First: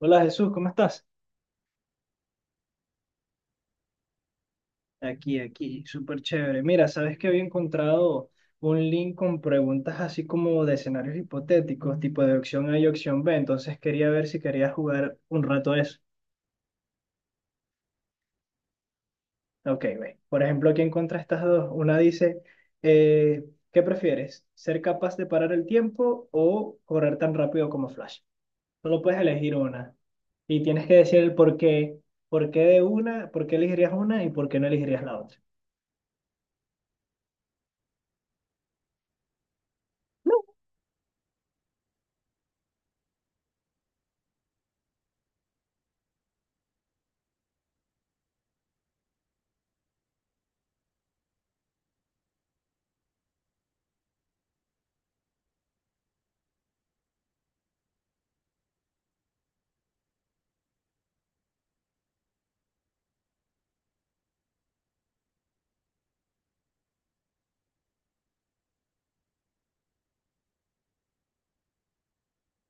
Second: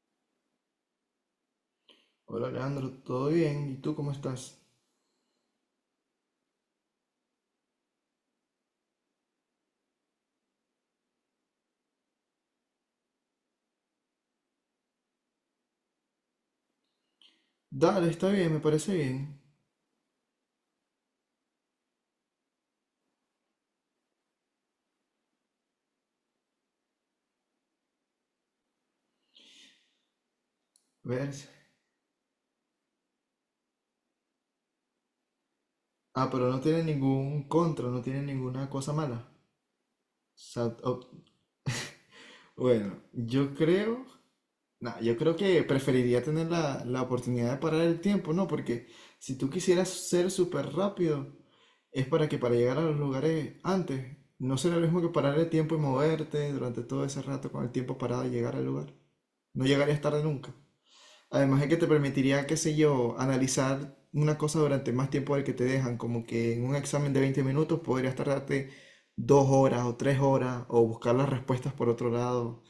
Hola Jesús, ¿cómo estás? Hola Leandro, ¿todo bien? ¿Y tú cómo estás? Aquí, súper chévere. Mira, sabes que había encontrado un link con preguntas así como de escenarios hipotéticos, tipo de opción A y opción B, entonces quería ver si querías jugar un rato a eso. Dale, está bien, me parece bien. Ok, ve. Por ejemplo, aquí encontré estas dos. Una dice, eh, ¿qué prefieres? ¿Ser capaz de parar el tiempo o correr tan rápido como Flash? Solo puedes elegir una y tienes que decir el Verse. por qué, por qué elegirías una y por qué no elegirías la otra. Ah, pero no tiene ningún contra, no tiene ninguna cosa mala. O bueno, yo creo, nah, yo creo que preferiría tener la oportunidad de parar el tiempo, ¿no? Porque si tú quisieras ser súper rápido, es para llegar a los lugares antes, no será lo mismo que parar el tiempo y moverte durante todo ese rato con el tiempo parado y llegar al lugar. No llegarías tarde nunca. Además de que te permitiría, qué sé yo, analizar una cosa durante más tiempo del que te dejan, como que en un examen de 20 minutos podrías tardarte 2 horas o 3 horas o buscar las respuestas por otro lado.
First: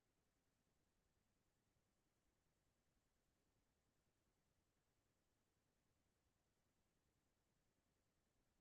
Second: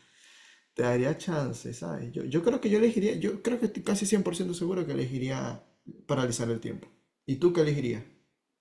Te daría chance, ¿sabes? Yo creo que yo elegiría, yo creo que estoy casi 100% seguro que elegiría paralizar el tiempo. ¿Y tú qué elegirías?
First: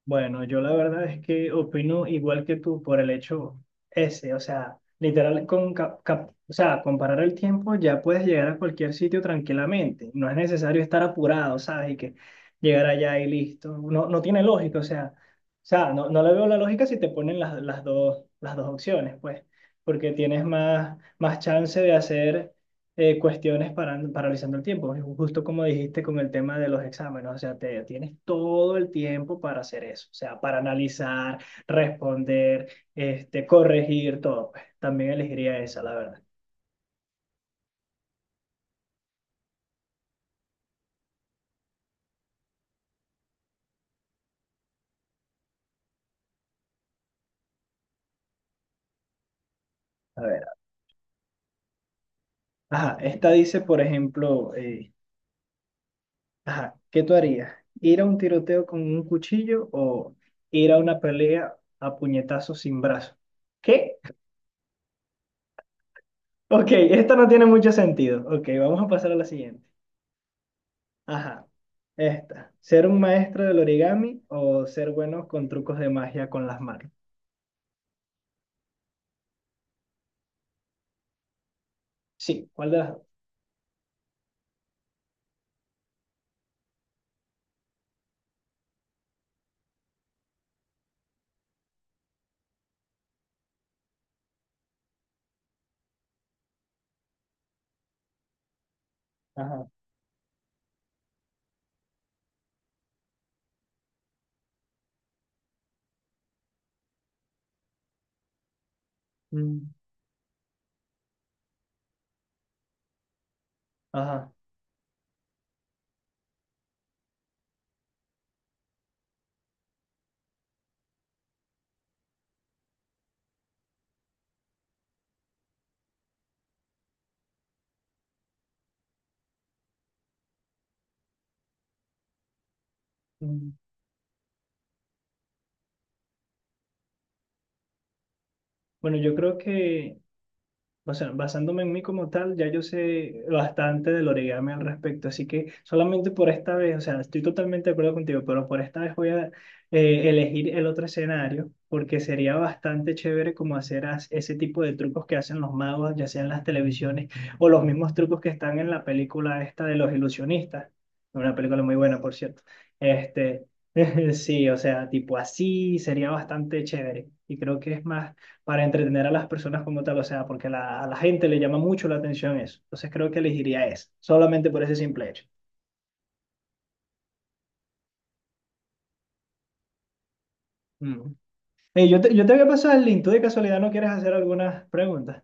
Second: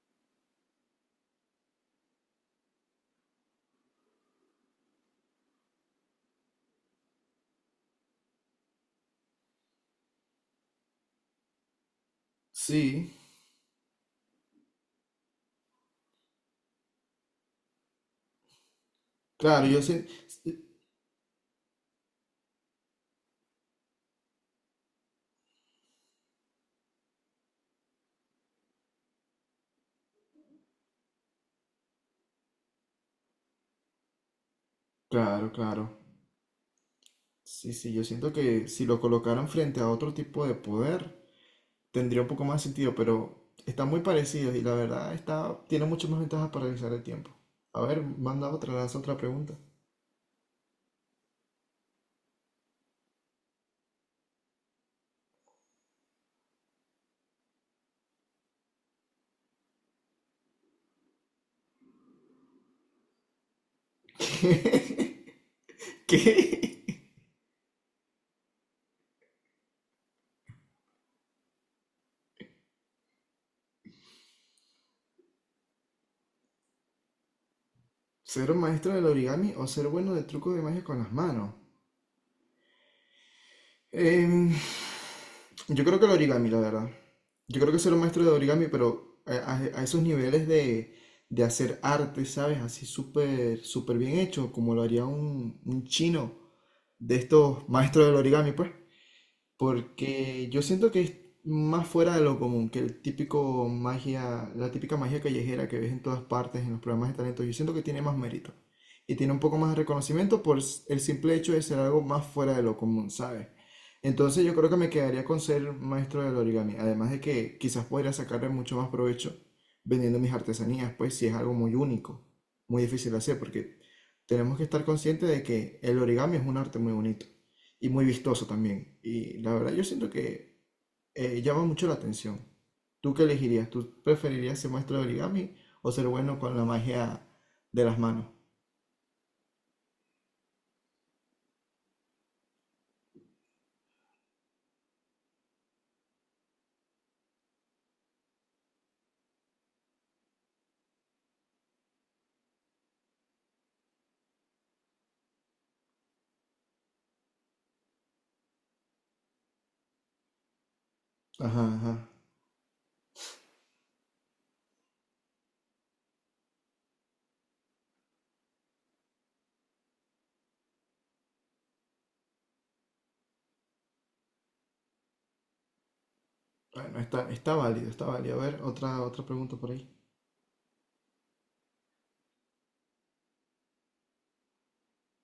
Bueno, yo la verdad es que opino igual que tú por el hecho ese, o sea, literal, o sea, comparar el tiempo ya puedes llegar a cualquier sitio tranquilamente, no es necesario estar apurado, ¿sabes? Y que llegar Sí, allá y listo, no, no tiene lógica, o sea, no, no le veo la lógica si te ponen las dos, las dos opciones, pues, claro, yo siento, porque tienes más, más chance de hacer cuestiones para, paralizando el tiempo, justo como dijiste con el tema de los exámenes, o sea, te, tienes todo el tiempo para hacer eso, o sea, para analizar, responder, corregir, todo. Pues, también claro, elegiría esa, claro. la verdad. Sí, sí, yo siento que si lo colocaran frente a otro tipo de poder, tendría un poco más sentido, pero están muy parecidos y la verdad está, tiene muchas más ventajas para realizar el tiempo. A ver, manda otra, lanza otra pregunta. A ver, ajá, esta dice, por ejemplo, ajá, ¿qué tú harías? ¿Ir a un tiroteo con un cuchillo o ir a una pelea a puñetazos sin brazo? ¿Qué? Ok, ¿Qué? ¿Qué? esta no tiene mucho sentido. Ok, vamos a pasar a la siguiente. Ajá. Esta. ¿Ser un maestro del origami o ser bueno con trucos de magia con las manos? ¿Ser un maestro del origami o ser bueno de trucos de magia con las manos? Sí, ¿cuál de las dos? Em, yo creo que el origami, la verdad. Yo creo que ser un maestro de origami, pero a esos niveles de hacer arte, ¿sabes? Así súper, súper bien hecho, como lo haría un chino de estos maestros del origami, pues. Ajá. Porque yo siento que es más fuera de lo común que el típico magia, la típica magia callejera que ves en todas partes en los programas de talento. Yo siento que tiene más mérito y tiene un poco Mm. más de reconocimiento por el simple hecho de ser algo más fuera de lo común, ¿sabes? Ajá. Entonces yo creo que me quedaría con ser maestro del origami, además de que quizás podría sacarle mucho más provecho vendiendo mis artesanías, pues si es algo muy único, muy difícil de hacer, porque tenemos que estar conscientes de que el origami es un arte muy bonito y muy vistoso también. Y la verdad, yo siento que llama mucho la atención. ¿Tú qué Mm. elegirías? ¿Tú preferirías ser maestro de origami o ser bueno con la magia de las manos? Bueno, yo creo que, o sea, basándome en mí como tal, ya yo sé bastante del origami al respecto, así que solamente por esta vez, o sea, estoy totalmente de acuerdo contigo, pero por esta vez voy a elegir el otro escenario, porque sería bastante chévere como hacer ese tipo de trucos que hacen los magos, ya sean las televisiones o los mismos trucos que están en la película esta de los ilusionistas, una película Ajá, muy buena, ajá. por cierto. Este, sí, o sea, tipo así sería bastante chévere y creo que es más para entretener a las personas como tal, o sea, porque a la gente le llama mucho la atención eso. Entonces creo que elegiría esa, solamente por ese simple hecho. Bueno, está, está válido, está válido. A ver, otra, otra pregunta por ahí. Mm. Ey, yo te voy a pasar el link, ¿tú de casualidad no quieres hacer algunas preguntas?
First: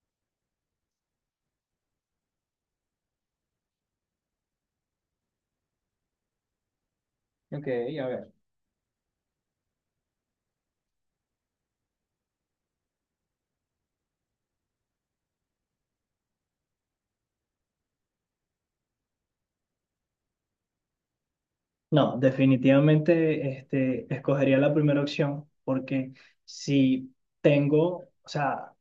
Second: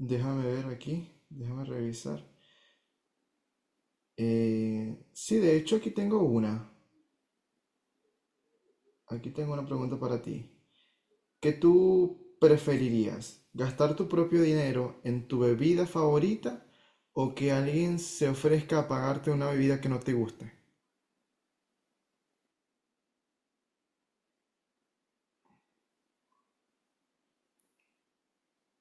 Déjame ver aquí, déjame revisar. Sí, de hecho aquí tengo una. Ok, a ver. Aquí tengo una pregunta para ti. ¿Qué tú preferirías? ¿Gastar tu propio dinero en tu bebida favorita o que alguien se ofrezca a pagarte una bebida que no te guste? No, definitivamente escogería la primera opción porque si tengo,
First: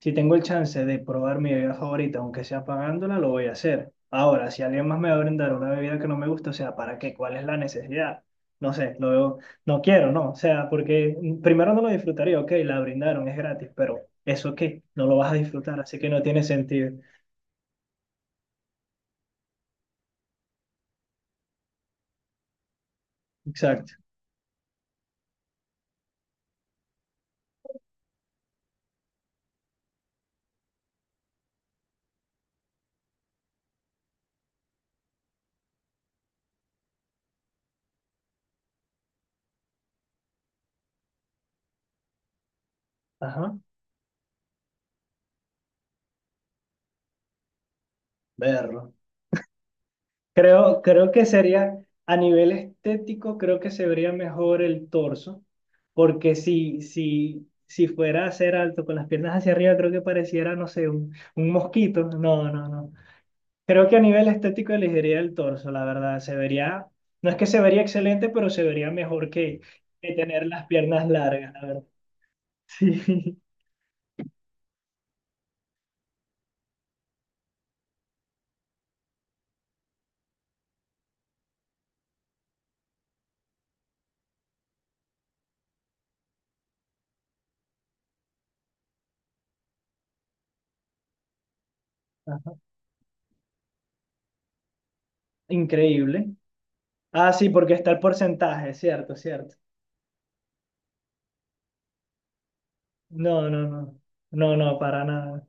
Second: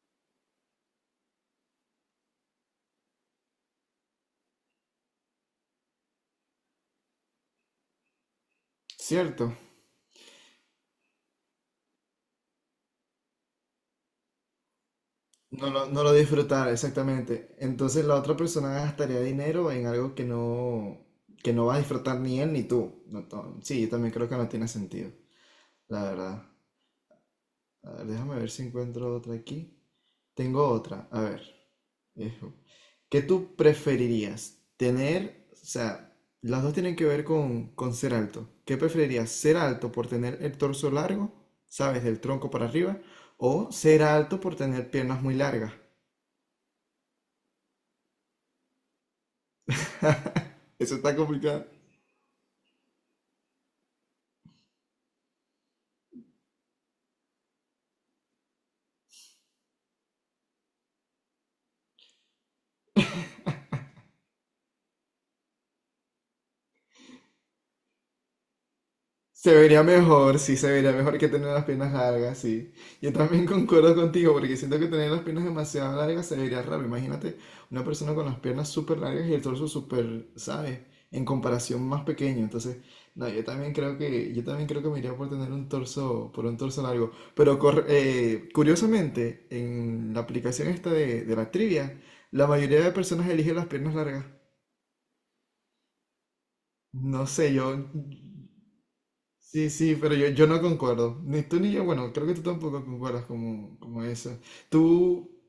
si tengo el chance de probar mi bebida favorita, aunque sea pagándola, lo voy a hacer. Ahora, si alguien más me va a brindar una bebida que no me gusta, o sea, ¿para qué? ¿Cuál es la necesidad? No sé, ¿Cierto? no quiero, no. O sea, porque primero no lo disfrutaría, ok, la brindaron, es gratis, pero ¿eso qué? No lo vas a No disfrutar, lo, así no que lo no tiene disfrutar, sentido. exactamente. Entonces la otra persona gastaría dinero en algo que no va a disfrutar ni él ni tú. No, no, sí, yo Exacto. también creo que no tiene sentido, la verdad. A ver, déjame ver si encuentro otra aquí. Tengo otra, a ver. eh, ¿Qué tú preferirías? Tener, o sea, las dos tienen que ver con ser alto. ¿Qué preferirías? ¿Ser alto por tener el torso largo, sabes, del tronco para arriba? Ajá, ¿O ser alto por tener piernas muy largas? verlo. Creo, Eso creo está que complicado. sería, a nivel estético, creo que se vería mejor el torso, porque si fuera a ser alto con las piernas hacia arriba, creo que pareciera, no sé, un mosquito. No, no, no. Creo que a nivel estético elegiría el torso, la verdad. Se vería, no es que se vería excelente, pero se vería mejor Se vería que mejor, tener sí, las se vería piernas mejor que tener largas, la las verdad. piernas largas, sí. Yo también concuerdo contigo porque siento que tener las piernas demasiado largas se vería raro. Imagínate una persona con las piernas súper largas y el torso súper, ¿sabes? En comparación más pequeño. Entonces, no, yo también creo que, yo también creo que me iría por tener un torso, por un torso largo. Pero curiosamente, en la aplicación esta de la trivia, la Ajá. mayoría de personas elige las piernas largas. Increíble. No Ah, sí, sé, yo. porque está el porcentaje, cierto, cierto. Sí, sí, pero yo no concuerdo. Ni tú ni yo, bueno, creo que tú tampoco concuerdas No, no, como, no. como eso. No, no, para Tú, nada.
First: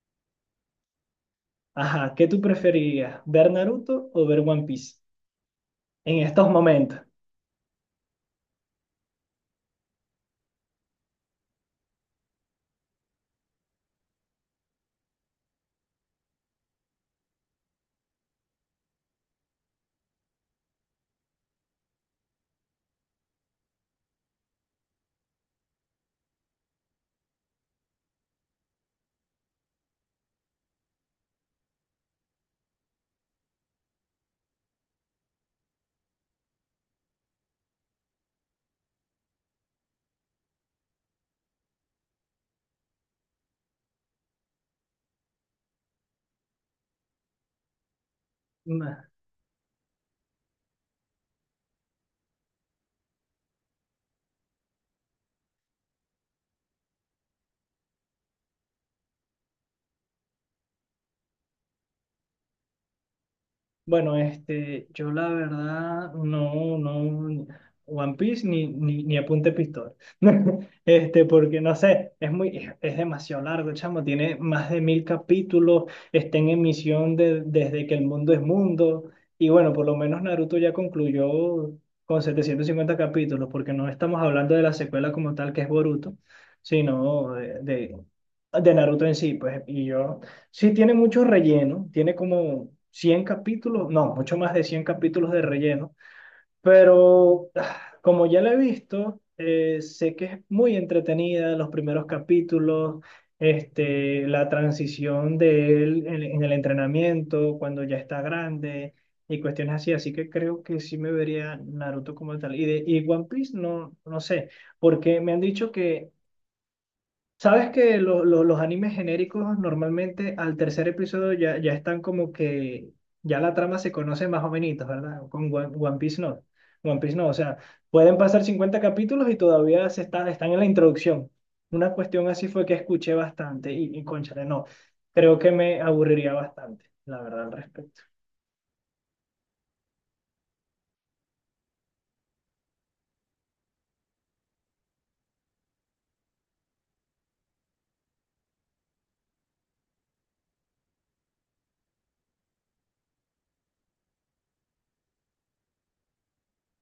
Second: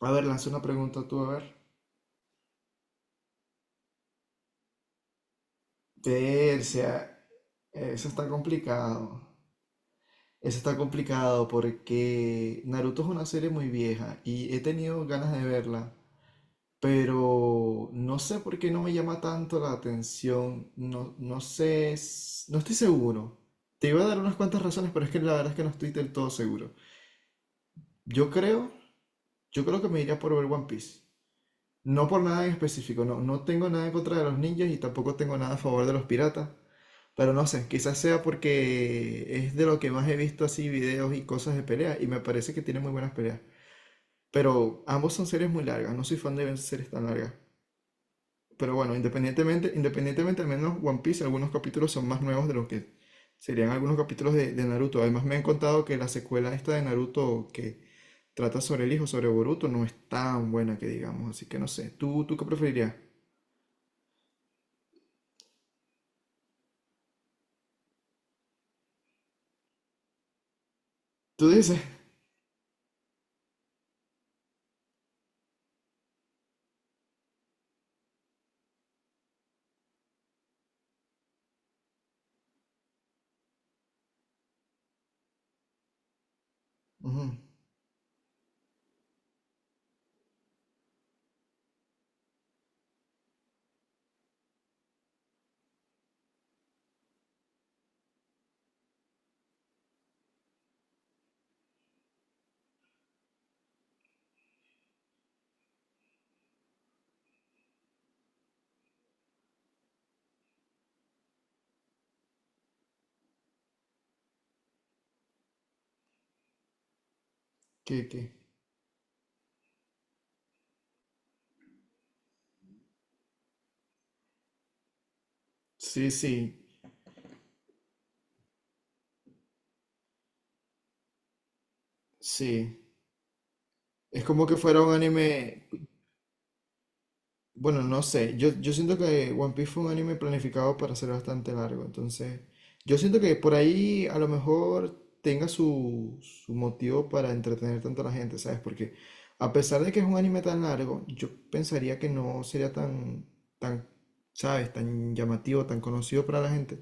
a ver, lanza una pregunta tú, a ver. Ajá, ¿qué tú preferirías? ¿Ver Naruto o ver One Piece? En estos Persia, momentos. eso está complicado. Eso está complicado porque Naruto es una serie muy vieja y he tenido ganas de verla, pero no sé por qué no me llama tanto la atención. No, no sé, no estoy seguro. Te iba a dar unas cuantas razones, pero es que la verdad es que no estoy del todo seguro. Yo creo Yo creo que me iría por ver One Piece. No por nada en específico, no, no tengo nada en contra de los ninjas y tampoco tengo nada a favor de los piratas. Pero no sé, quizás sea porque es de lo que más he visto así videos y cosas de pelea y me parece que tiene muy buenas peleas. Pero ambos son series muy largas, no soy fan de ver series tan largas. Pero bueno, independientemente al menos One Piece, algunos capítulos son más nuevos de lo que serían algunos capítulos de Naruto. Además me han contado que la secuela esta de Naruto, que trata sobre el hijo, sobre Boruto, no es tan buena que digamos, así que no sé. ¿Tú qué preferirías? Bueno, yo la verdad no, no, One Piece ni, ni, ni apunte pistola. Este, ¿Tú porque no dices? sé, es demasiado largo, chamo, tiene más de 1000 capítulos, está en emisión desde que el mundo es mundo, y bueno, por lo menos Naruto ya concluyó con 750 capítulos, porque no estamos hablando de la secuela como tal, que es Boruto, Ujú. sino de Naruto en sí, pues, y yo... Sí, tiene mucho relleno, tiene como 100 capítulos, no, mucho más de 100 capítulos de relleno, pero ah, como ya la he visto, sé que es muy entretenida los primeros capítulos, este, la transición de él en el entrenamiento, cuando ya está grande y cuestiones así, así que creo que sí me vería Naruto como tal. Y One Piece, no, no sé, porque me han dicho que sabes que ¿Qué, qué? Los animes genéricos normalmente al tercer episodio ya están como que ya la trama se conoce más o menos, ¿verdad? Con One Sí, Piece no. sí, One Piece no, o sea, pueden pasar 50 capítulos y todavía están en la introducción. Una cuestión así fue que sí. escuché bastante y Es cónchale, como que no, fuera un creo que anime. me aburriría bastante, la verdad, al Bueno, respecto. no sé. Yo siento que One Piece fue un anime planificado para ser bastante largo. Entonces, yo siento que por ahí a lo mejor tenga su, su motivo para entretener tanto a la gente, ¿sabes? Porque a pesar de que es un anime tan largo, yo pensaría que no sería tan, tan, ¿sabes? Tan llamativo, tan conocido para la gente.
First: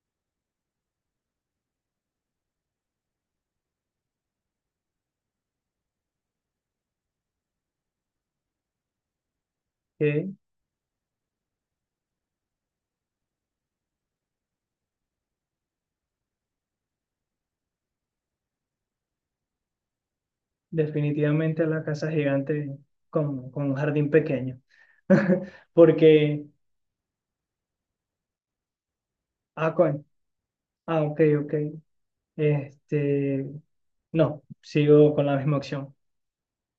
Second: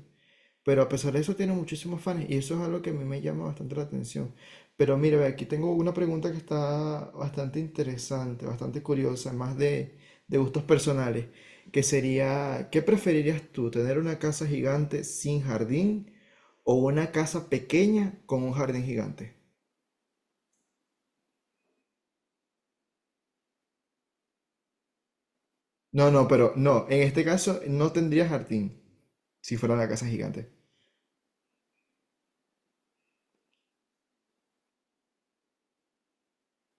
Pero a pesar de eso tiene muchísimos fans y eso es algo que a mí me llama bastante la atención. Pero mira, ve, aquí tengo una pregunta que está bastante interesante, bastante curiosa, más Que de gustos personales, que sería, ¿qué preferirías tú, tener una casa gigante sin jardín o una casa pequeña con un jardín gigante? definitivamente la casa gigante con un jardín pequeño. No, no, Porque, pero no, en este caso no tendría jardín si ah, fuera una con, casa gigante. ah, ok, ok. Este, no, sigo con la misma opción.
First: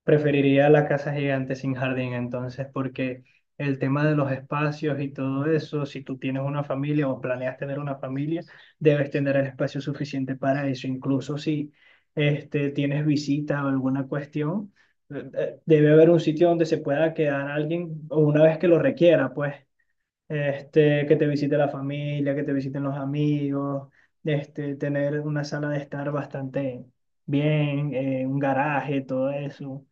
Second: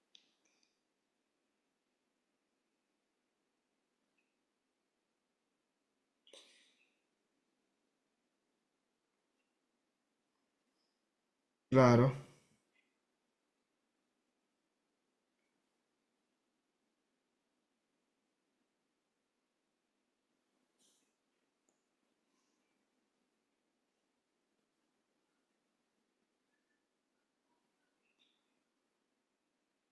Preferiría la casa gigante sin jardín, entonces, porque el tema de los espacios y todo eso, si tú tienes una familia o planeas tener una familia, debes tener el espacio suficiente para eso. Incluso si Claro, tienes visitas o alguna cuestión, debe haber un sitio donde se pueda quedar alguien o una vez que lo requiera, pues este, que te visite la familia, que te visiten los amigos, este, tener una sala de estar bastante bien, un garaje, todo eso.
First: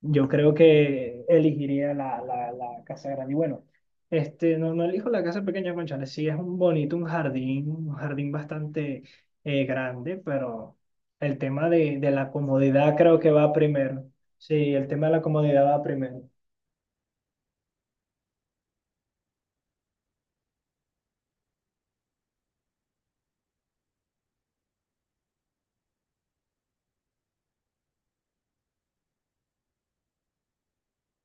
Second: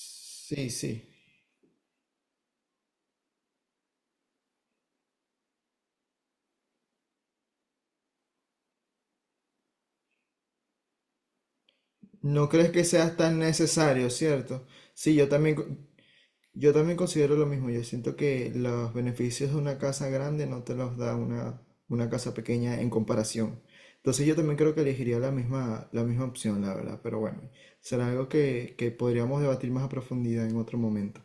Yo creo sí. que elegiría la casa grande. Y bueno, este, no, no elijo la casa pequeña, cónchale, sí es un bonito, un jardín bastante grande, pero el tema de la No crees que comodidad sea creo que tan va primero. necesario, ¿cierto? Sí, el tema de Sí, la yo comodidad va también. primero. Yo también considero lo mismo. Yo siento que los beneficios de una casa grande no te los da una casa pequeña en comparación. Entonces yo también creo que elegiría la misma opción, la verdad. Pero bueno, será algo que podríamos debatir más a profundidad en otro momento.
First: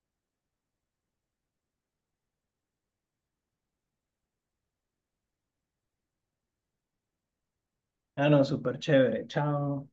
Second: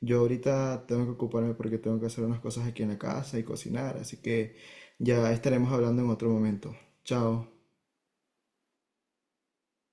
Yo ahorita tengo que ocuparme porque tengo que hacer unas cosas aquí en la casa y cocinar. Así que ya estaremos hablando en otro momento. Chao. Ah, no, súper chévere. Chao.